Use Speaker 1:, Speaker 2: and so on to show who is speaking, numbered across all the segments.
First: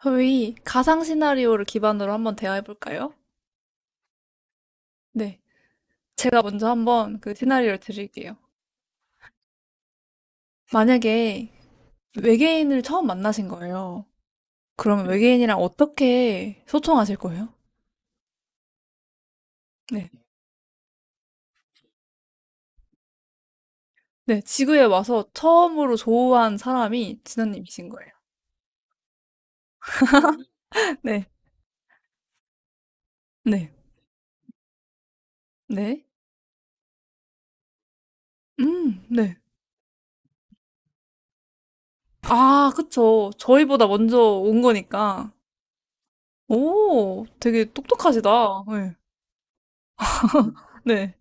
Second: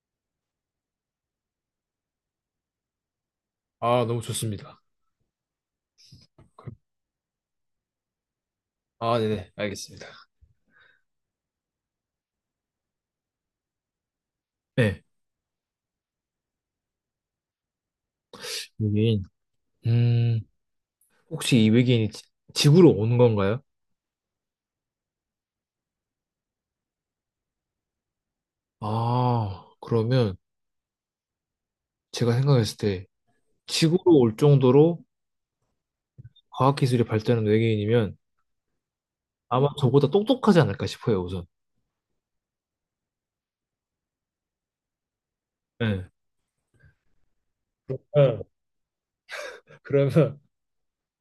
Speaker 1: 저희 가상 시나리오를 기반으로 한번 대화해 볼까요?
Speaker 2: 아, 너무 좋습니다.
Speaker 1: 네. 제가 먼저
Speaker 2: 그럼-
Speaker 1: 한번 그 시나리오를 드릴게요.
Speaker 2: 아, 네네, 알겠습니다.
Speaker 1: 만약에 외계인을 처음 만나신 거예요.
Speaker 2: 네,
Speaker 1: 그러면 외계인이랑 어떻게 소통하실 거예요?
Speaker 2: 외계인.
Speaker 1: 네.
Speaker 2: 음, 혹시 이 외계인이 지구로 오는 건가요?
Speaker 1: 네. 지구에 와서 처음으로 조우한 사람이 진아님이신 거예요.
Speaker 2: 아, 그러면
Speaker 1: 네.
Speaker 2: 제가 생각했을 때
Speaker 1: 네.
Speaker 2: 지구로 올 정도로
Speaker 1: 네.
Speaker 2: 과학기술이 발달한 외계인이면
Speaker 1: 네.
Speaker 2: 아마 저보다 똑똑하지 않을까 싶어요, 우선.
Speaker 1: 아, 그쵸. 저희보다 먼저 온 거니까.
Speaker 2: 네.
Speaker 1: 오, 되게
Speaker 2: 어,
Speaker 1: 똑똑하시다. 네.
Speaker 2: 그러면,
Speaker 1: 네.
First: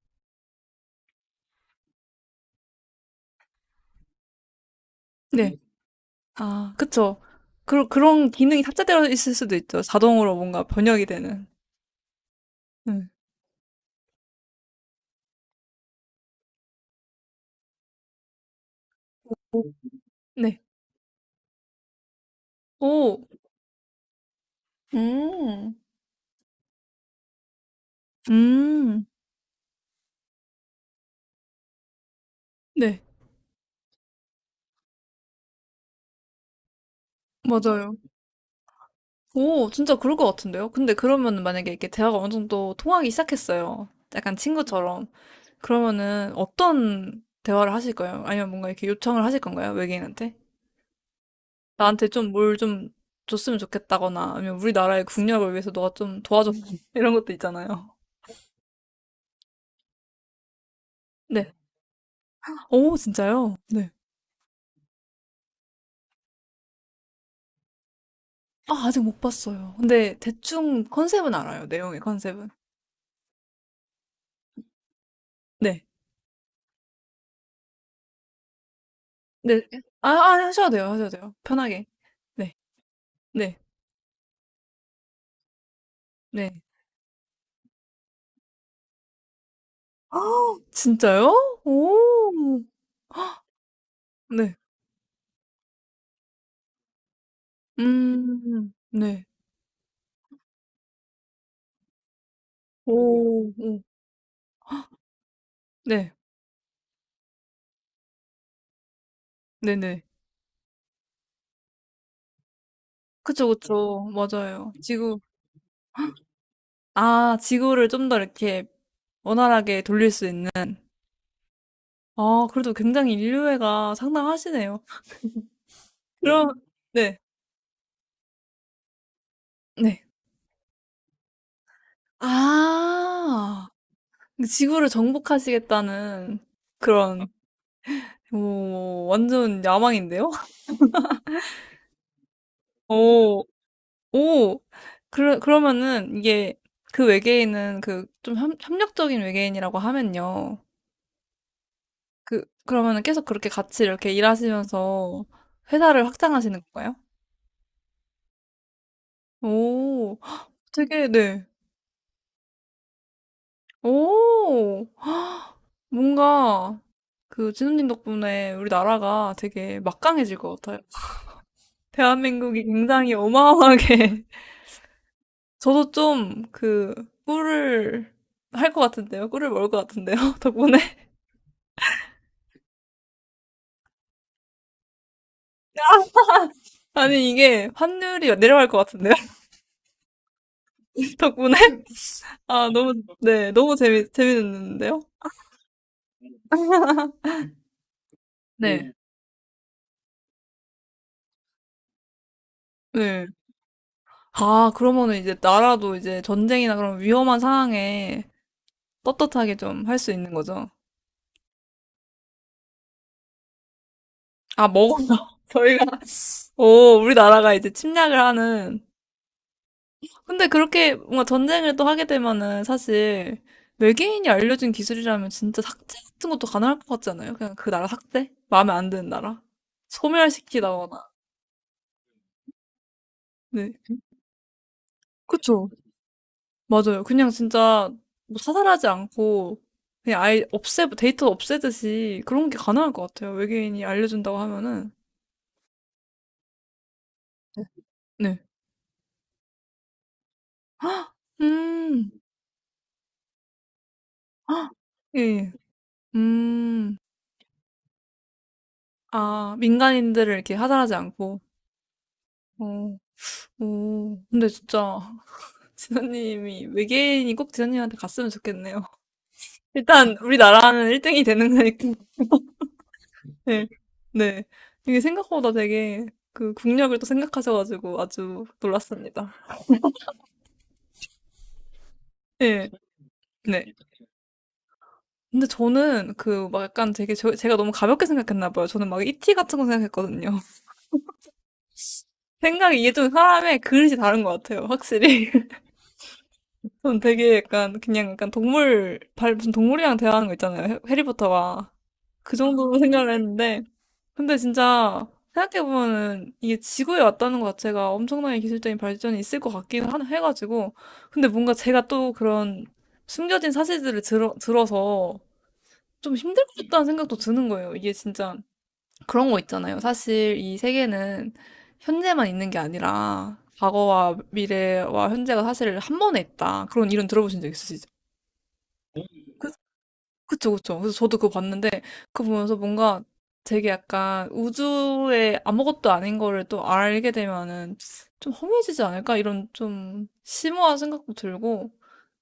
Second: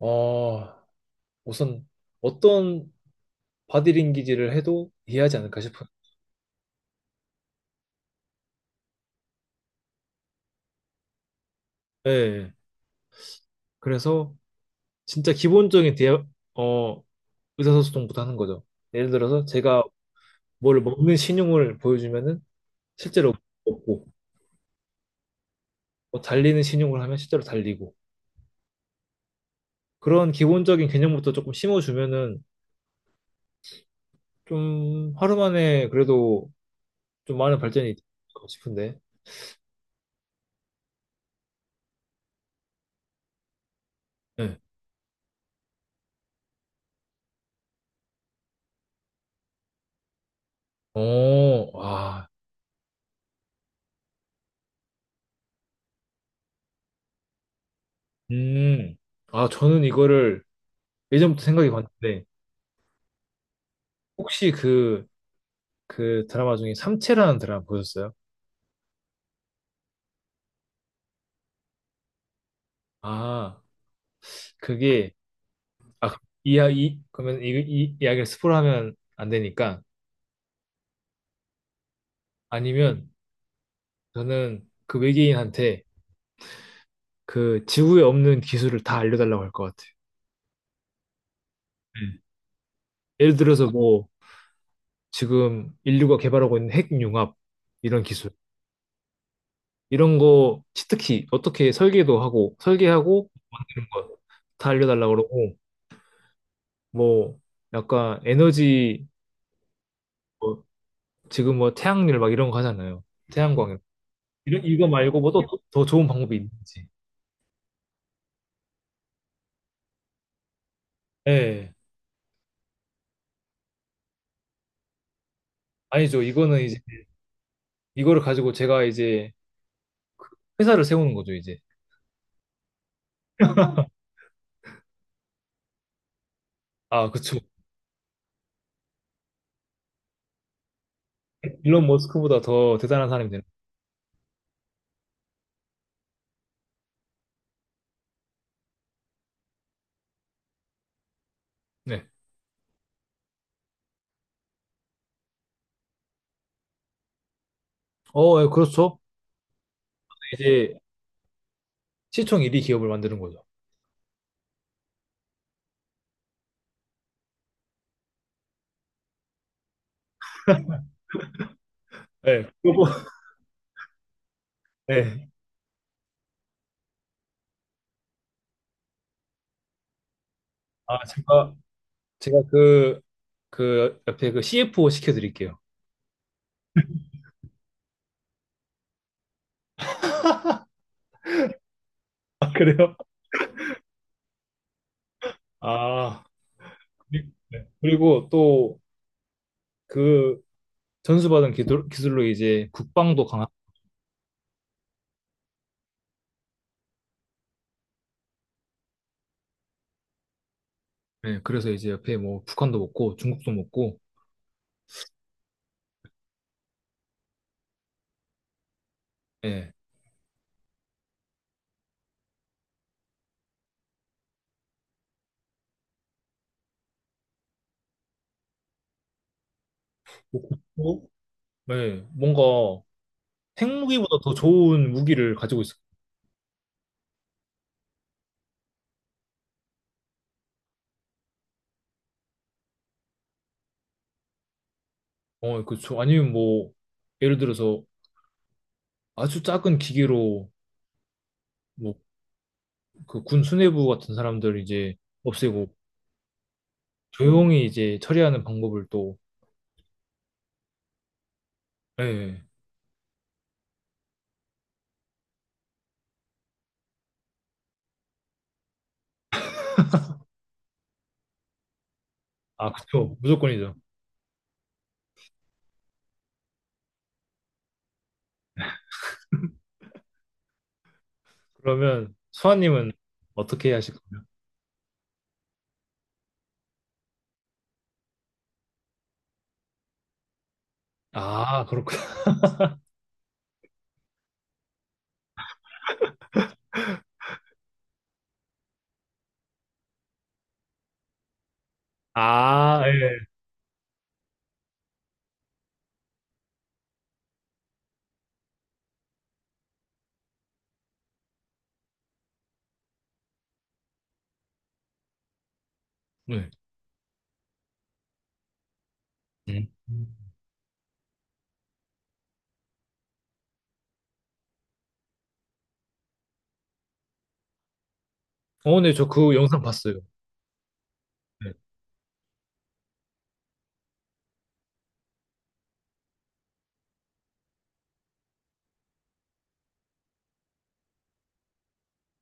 Speaker 2: 어, 우선 어떤 바디링귀지를 해도 이해하지
Speaker 1: 네.
Speaker 2: 않을까 싶어요.
Speaker 1: 아, 그쵸. 그런 기능이 탑재되어 있을 수도 있죠. 자동으로 뭔가 번역이 되는.
Speaker 2: 네.
Speaker 1: 음.
Speaker 2: 그래서 진짜 기본적인 의사소통부터 하는 거죠. 예를 들어서 제가
Speaker 1: 네.
Speaker 2: 뭘 먹는 신용을 보여주면은
Speaker 1: 오,
Speaker 2: 실제로 먹고,
Speaker 1: 음,
Speaker 2: 뭐 달리는 신용을 하면 실제로 달리고,
Speaker 1: 음,
Speaker 2: 그런 기본적인 개념부터 조금 심어주면은
Speaker 1: 네.
Speaker 2: 좀 하루 만에 그래도 좀 많은 발전이
Speaker 1: 맞아요.
Speaker 2: 있지 않을까 싶은데.
Speaker 1: 오, 진짜 그럴 것 같은데요? 근데 그러면 만약에 이렇게 대화가 어느 정도 통하기 시작했어요. 약간
Speaker 2: 네.
Speaker 1: 친구처럼. 그러면은 어떤 대화를 하실 거예요? 아니면 뭔가 이렇게 요청을 하실 건가요? 외계인한테?
Speaker 2: 어,
Speaker 1: 나한테
Speaker 2: 아,
Speaker 1: 좀 뭘 좀 줬으면 좋겠다거나, 아니면 우리나라의 국력을 위해서 너가 좀 도와줘. 이런 것도 있잖아요.
Speaker 2: 음. 아, 저는 이거를 예전부터
Speaker 1: 네.
Speaker 2: 생각이 갔는데
Speaker 1: 오, 진짜요? 네.
Speaker 2: 혹시 그 드라마 중에 삼체라는 드라마 보셨어요?
Speaker 1: 아 아직 못 봤어요. 근데 대충 컨셉은 알아요, 내용의 컨셉은.
Speaker 2: 아, 그게,
Speaker 1: 네.
Speaker 2: 아, 이야 이 그러면 이 이야기를 스포를 하면 안
Speaker 1: 네.
Speaker 2: 되니까.
Speaker 1: 아 아 하셔도 돼요, 하셔도 돼요. 편하게. 네.
Speaker 2: 아니면
Speaker 1: 네.
Speaker 2: 저는 그 외계인한테
Speaker 1: 네.
Speaker 2: 그 지구에 없는 기술을 다 알려달라고 할 것 같아.
Speaker 1: 아, 진짜요?
Speaker 2: 음.
Speaker 1: 오.
Speaker 2: 예를 들어서 뭐
Speaker 1: 네.
Speaker 2: 지금 인류가 개발하고 있는 핵융합 이런 기술,
Speaker 1: 음. 네.
Speaker 2: 이런 거 치트키 어떻게 설계도 하고 설계하고
Speaker 1: 오. 오.
Speaker 2: 만드는 거 다 알려달라고 그러고,
Speaker 1: 네.
Speaker 2: 뭐 약간 에너지,
Speaker 1: 네네.
Speaker 2: 뭐 지금 뭐 태양열 막 이런 거 하잖아요.
Speaker 1: 그쵸,
Speaker 2: 태양광
Speaker 1: 그쵸.
Speaker 2: 이런
Speaker 1: 맞아요.
Speaker 2: 이거 말고
Speaker 1: 지구
Speaker 2: 뭐 또 더 좋은 방법이 있는지.
Speaker 1: 아 지구를 좀 더 이렇게 원활하게 돌릴 수 있는
Speaker 2: 예.
Speaker 1: 아 그래도 굉장히 인류애가 상당하시네요.
Speaker 2: 아니죠.
Speaker 1: 그럼
Speaker 2: 이거는 이제
Speaker 1: 네.
Speaker 2: 이거를 가지고 제가 이제
Speaker 1: 네.
Speaker 2: 회사를 세우는 거죠, 이제.
Speaker 1: 아. 지구를 정복하시겠다는
Speaker 2: 아,
Speaker 1: 그런,
Speaker 2: 그쵸.
Speaker 1: 오, 완전 야망인데요?
Speaker 2: 일론 머스크보다 더 대단한 사람이 되는
Speaker 1: 오, 오, 그러면은 이게 그 외계인은 그 좀 협력적인 외계인이라고 하면요.
Speaker 2: 거죠. 네.
Speaker 1: 그러면은 계속 그렇게 같이 이렇게 일하시면서 회사를 확장하시는 건가요?
Speaker 2: 어, 예, 그렇죠.
Speaker 1: 오,
Speaker 2: 이제
Speaker 1: 되게, 네.
Speaker 2: 시총 1위 기업을 만드는 거죠.
Speaker 1: 오, 뭔가 그 진우님 덕분에 우리 나라가 되게 막강해질 것 같아요.
Speaker 2: 네.
Speaker 1: 대한민국이
Speaker 2: 그
Speaker 1: 굉장히 어마어마하게
Speaker 2: 네.
Speaker 1: 저도 좀 그 꿀을 할 것 같은데요. 꿀을 먹을 것 같은데요. 덕분에.
Speaker 2: 아, 제가 그 옆에 그 CFO 시켜드릴게요.
Speaker 1: 아니, 이게 환율이 내려갈 것 같은데요. 덕분에.
Speaker 2: 아,
Speaker 1: 아, 너무,
Speaker 2: 그래요?
Speaker 1: 네, 너무 재밌는데요?
Speaker 2: 아, 네. 그리고 또
Speaker 1: 네.
Speaker 2: 그 기술로 이제 국방도
Speaker 1: 네.
Speaker 2: 강한.
Speaker 1: 아, 그러면은 이제 나라도 이제 전쟁이나 그런 위험한 상황에 떳떳하게 좀 할 수 있는 거죠.
Speaker 2: 네. 그래서 이제 옆에 뭐 북한도 먹고 중국도 먹고.
Speaker 1: 아, 먹었나? 저희가, 오, 우리나라가 이제 침략을 하는
Speaker 2: 네.
Speaker 1: 근데 그렇게 뭔가 전쟁을 또 하게 되면은 사실 외계인이 알려준 기술이라면 진짜 삭제 같은 것도 가능할 것 같지 않아요? 그냥 그 나라 삭제? 마음에 안 드는 나라?
Speaker 2: 뭐
Speaker 1: 소멸시키다거나.
Speaker 2: 국도? 네. 뭔가
Speaker 1: 네.
Speaker 2: 핵무기보다 더 좋은 무기를 가지고
Speaker 1: 그쵸.
Speaker 2: 있어요.
Speaker 1: 맞아요. 그냥 진짜 뭐 사살하지 않고 그냥 아예 없애, 데이터 없애듯이 그런 게 가능할 것 같아요. 외계인이 알려준다고 하면은.
Speaker 2: 어, 그렇죠. 아니면 뭐, 예를 들어서
Speaker 1: 네.
Speaker 2: 아주 작은 기계로 뭐
Speaker 1: 음,
Speaker 2: 그 군 수뇌부 같은 사람들 이제
Speaker 1: 예, 예.
Speaker 2: 없애고
Speaker 1: 음,
Speaker 2: 조용히 이제 처리하는 방법을 또.
Speaker 1: 아, 민간인들을 이렇게 하살하지 않고.
Speaker 2: 예. 예.
Speaker 1: 어, 오, 근데 진짜 지선님이 외계인이 꼭 지선님한테 갔으면 좋겠네요. 일단 우리나라는 1등이 되는 거니까.
Speaker 2: 아, 그쵸.
Speaker 1: 네.
Speaker 2: 무조건이죠.
Speaker 1: 네. 이게 생각보다 되게 그 국력을 또 생각하셔가지고 아주 놀랐습니다.
Speaker 2: 그러면
Speaker 1: 네.
Speaker 2: 수아님은
Speaker 1: 네.
Speaker 2: 어떻게 하실 거예요?
Speaker 1: 근데 저는 그 막 약간 되게 저- 제가 너무 가볍게 생각했나 봐요. 저는 막 이티 같은 거 생각했거든요.
Speaker 2: 아, 그렇구나.
Speaker 1: 생각이 이게 좀 사람의 그릇이 다른 것 같아요. 확실히. 저는 되게 약간 그냥 약간 동물 발 무슨 동물이랑 대화하는 거 있잖아요. 해리포터가 그 정도로
Speaker 2: 아,
Speaker 1: 생각을
Speaker 2: 예.
Speaker 1: 했는데 근데 진짜 생각해보면은 이게 지구에 왔다는 것 자체가 엄청나게 기술적인 발전이 있을 것 같긴 한, 해가지고. 근데 뭔가 제가 또 그런 숨겨진 사실들을 들어서 좀 힘들
Speaker 2: 네.
Speaker 1: 것 같다는 생각도 드는 거예요. 이게 진짜 그런 거
Speaker 2: 음.
Speaker 1: 있잖아요. 사실 이 세계는 현재만 있는 게 아니라 과거와 미래와 현재가 사실 한 번에 있다. 그런 이론 들어보신 적 있으시죠?
Speaker 2: 어, 네, 저 그 영상 봤어요.
Speaker 1: 그쵸, 그쵸. 그래서 저도 그거
Speaker 2: 네.
Speaker 1: 봤는데 그거 보면서 뭔가 되게 약간 우주에 아무것도 아닌 거를 또 알게 되면은 좀 허무해지지 않을까? 이런 좀 심오한 생각도 들고.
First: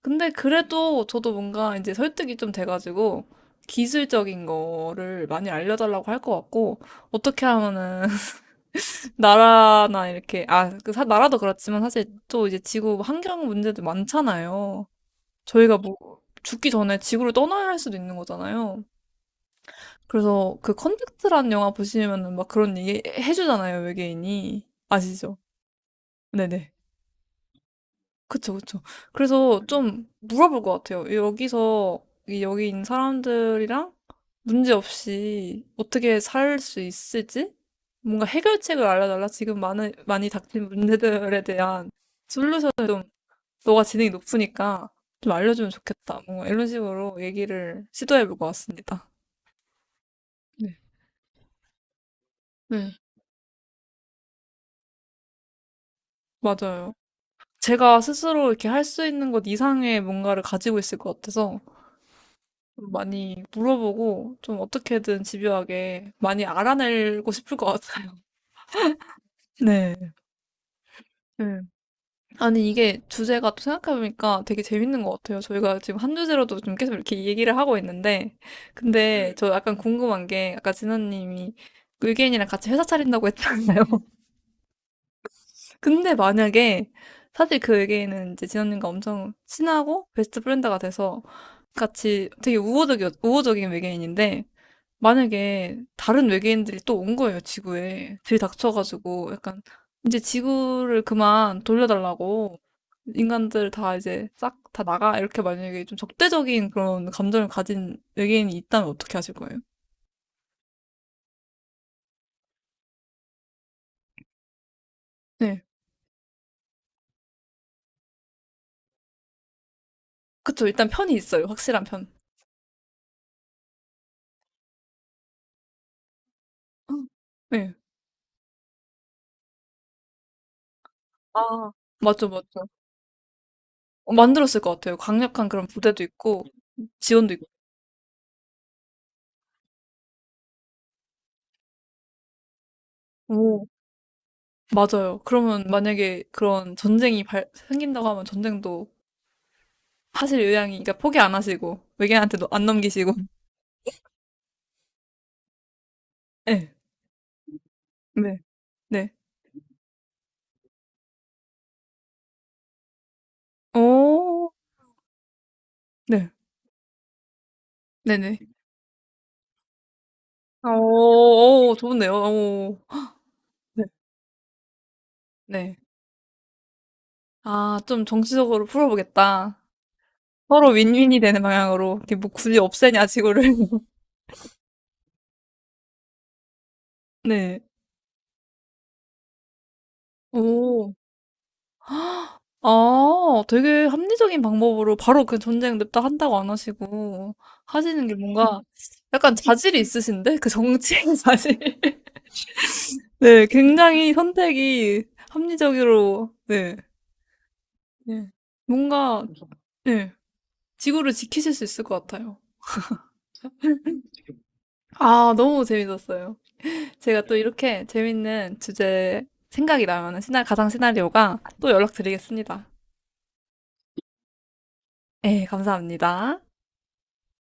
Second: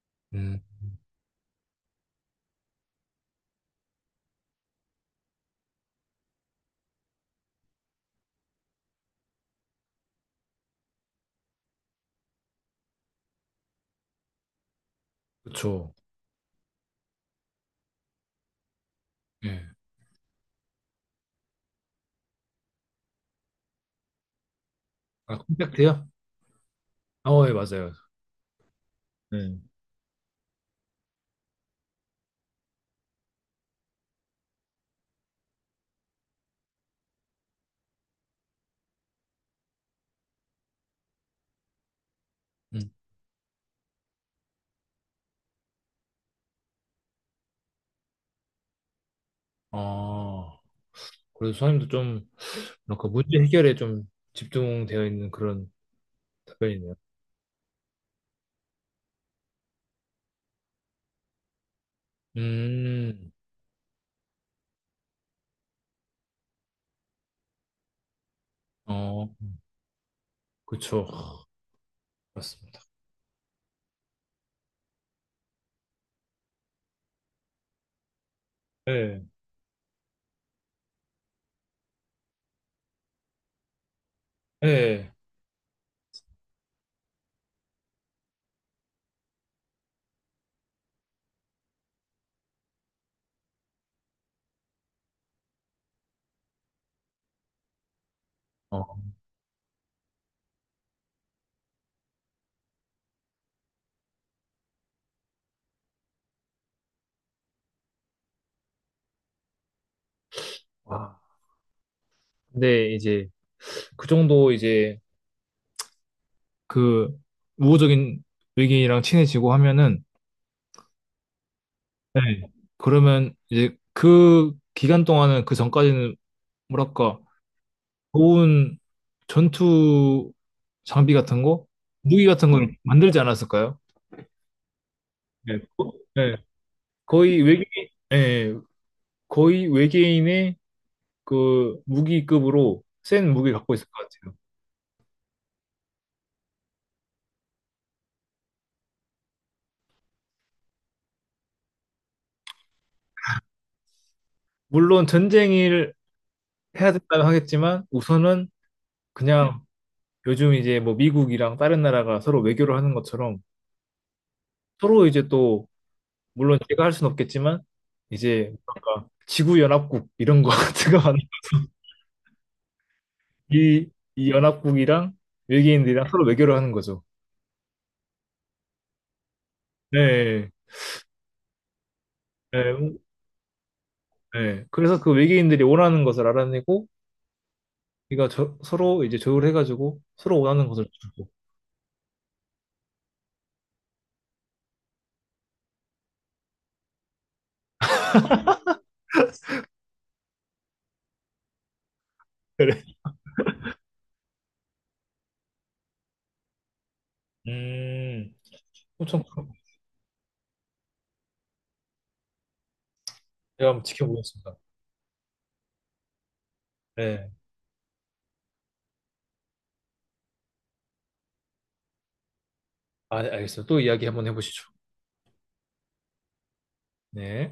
Speaker 1: 근데
Speaker 2: 음.
Speaker 1: 그래도 저도 뭔가 이제 설득이 좀 돼가지고 기술적인 거를 많이 알려달라고 할 것 같고 어떻게 하면은 나라나 이렇게 아, 그 사- 나라도 그렇지만 사실 또 이제 지구 환경 문제도 많잖아요. 저희가
Speaker 2: 그쵸.
Speaker 1: 뭐 죽기 전에 지구를 떠나야 할 수도 있는 거잖아요.
Speaker 2: 예.
Speaker 1: 그래서 그 컨택트란 영화 보시면은 막 그런 얘기 해주잖아요, 외계인이. 아시죠?
Speaker 2: 아, 콘택트요?
Speaker 1: 네네.
Speaker 2: 어, 예, 맞아요.
Speaker 1: 그쵸, 그쵸.
Speaker 2: 네.
Speaker 1: 그래서 좀 물어볼 것 같아요. 여기서, 이 여기 있는 사람들이랑 문제없이 어떻게 살 수 있을지? 뭔가 해결책을 알려달라. 지금 많이 닥친 문제들에 대한
Speaker 2: 음.
Speaker 1: 좀, 너가 지능이 높으니까 좀 알려주면 좋겠다. 뭔가 이런 식으로 얘기를 시도해볼 것 같습니다.
Speaker 2: 아,
Speaker 1: 네.
Speaker 2: 그래서 수아님도 좀
Speaker 1: 네,
Speaker 2: 뭔가 문제 해결에 좀 집중되어 있는 그런
Speaker 1: 맞아요.
Speaker 2: 답변이네요.
Speaker 1: 제가 스스로 이렇게 할 수 있는 것 이상의 뭔가를 가지고 있을 것 같아서 좀
Speaker 2: 음.
Speaker 1: 많이 물어보고 좀 어떻게든 집요하게 많이 알아내고 싶을 것 같아요.
Speaker 2: 어,
Speaker 1: 네.
Speaker 2: 그쵸.
Speaker 1: 네. 아니,
Speaker 2: 맞습니다.
Speaker 1: 이게 주제가 또 생각해보니까 되게 재밌는 것 같아요. 저희가 지금 한 주제로도 좀 계속 이렇게 얘기를 하고 있는데,
Speaker 2: 예,
Speaker 1: 근데 저 약간 궁금한 게, 아까 진아님이 의견이랑 같이 회사 차린다고 했잖아요.
Speaker 2: 예.
Speaker 1: 근데 만약에 사실 그 외계인은 이제 진원님과 엄청 친하고 베스트 프렌드가 돼서 같이 되게 우호적인 외계인인데 만약에 다른 외계인들이 또 온 거예요, 지구에.
Speaker 2: 어,
Speaker 1: 들이닥쳐가지고 약간 이제 지구를 그만 돌려달라고 인간들 다 이제 싹 다 나가 이렇게 만약에 좀 적대적인 그런 감정을 가진 외계인이 있다면 어떻게 하실 거예요?
Speaker 2: 와. 근데 이제 그 정도 이제
Speaker 1: 네.
Speaker 2: 그 우호적인 의견이랑 친해지고 하면은,
Speaker 1: 그쵸. 일단 편이 있어요. 확실한 편.
Speaker 2: 예. 그러면 이제 그 기간 동안은 그 전까지는
Speaker 1: 응.
Speaker 2: 뭐랄까,
Speaker 1: 네.
Speaker 2: 좋은 전투 장비 같은 거?
Speaker 1: 아,
Speaker 2: 무기
Speaker 1: 맞죠,
Speaker 2: 같은
Speaker 1: 맞죠.
Speaker 2: 걸 만들지 않았을까요?
Speaker 1: 어 만들었을 것 같아요. 강력한
Speaker 2: 예.
Speaker 1: 그런 부대도
Speaker 2: 예.
Speaker 1: 있고 지원도
Speaker 2: 거의
Speaker 1: 있고.
Speaker 2: 예. 거의 외계인의 그 무기급으로 센 무기
Speaker 1: 오.
Speaker 2: 갖고 있을 것 같아요.
Speaker 1: 맞아요. 그러면 만약에 그런 전쟁이 발 생긴다고 하면 전쟁도 하실 의향이 그러니까 포기 안 하시고 외계인한테도 안 넘기시고.
Speaker 2: 물론 전쟁을
Speaker 1: 네.
Speaker 2: 해야 된다고 하겠지만 우선은,
Speaker 1: 네. 네.
Speaker 2: 그냥 요즘 이제 뭐 미국이랑 다른 나라가 서로 외교를 하는 것처럼
Speaker 1: 오.
Speaker 2: 서로 이제 또,
Speaker 1: 네.
Speaker 2: 물론 제가 할 수는 없겠지만
Speaker 1: 네네.
Speaker 2: 이제 뭔가 지구 연합국 이런 거 같은 거는,
Speaker 1: 오. 오, 좋은데요. 오. 네.
Speaker 2: 이, 이 연합국이랑
Speaker 1: 네.
Speaker 2: 외계인들이랑 서로 외교를 하는 거죠.
Speaker 1: 아 좀 정치적으로 풀어 보겠다.
Speaker 2: 네,
Speaker 1: 서로 윈윈이 되는 방향으로 이렇게 뭐 굳이
Speaker 2: 네,
Speaker 1: 없애냐 지구를.
Speaker 2: 네. 그래서 그 외계인들이 원하는 것을 알아내고
Speaker 1: 네.
Speaker 2: 우리가 서로 이제 조율해가지고 서로 원하는 것을
Speaker 1: 오.
Speaker 2: 주고.
Speaker 1: 아 되게 합리적인 방법으로 바로 그 전쟁 냅다 한다고 안 하시고 하시는 게 뭔가 약간 자질이 있으신데? 그 정치의 자질.
Speaker 2: 그래.
Speaker 1: 네, 굉장히 선택이 합리적으로 네. 네.
Speaker 2: 음, 엄청
Speaker 1: 뭔가
Speaker 2: 큰 거.
Speaker 1: 네. 지구를 지키실 수 있을 것 같아요.
Speaker 2: 제가 한번 지켜보겠습니다.
Speaker 1: 아, 너무 재밌었어요. 제가
Speaker 2: 네.
Speaker 1: 또 이렇게 재밌는 주제 생각이 나면은 시나 가상 시나리오가 또 연락드리겠습니다.
Speaker 2: 아, 알겠습니다. 또 이야기 한번 해보시죠.
Speaker 1: 네, 감사합니다.
Speaker 2: 네.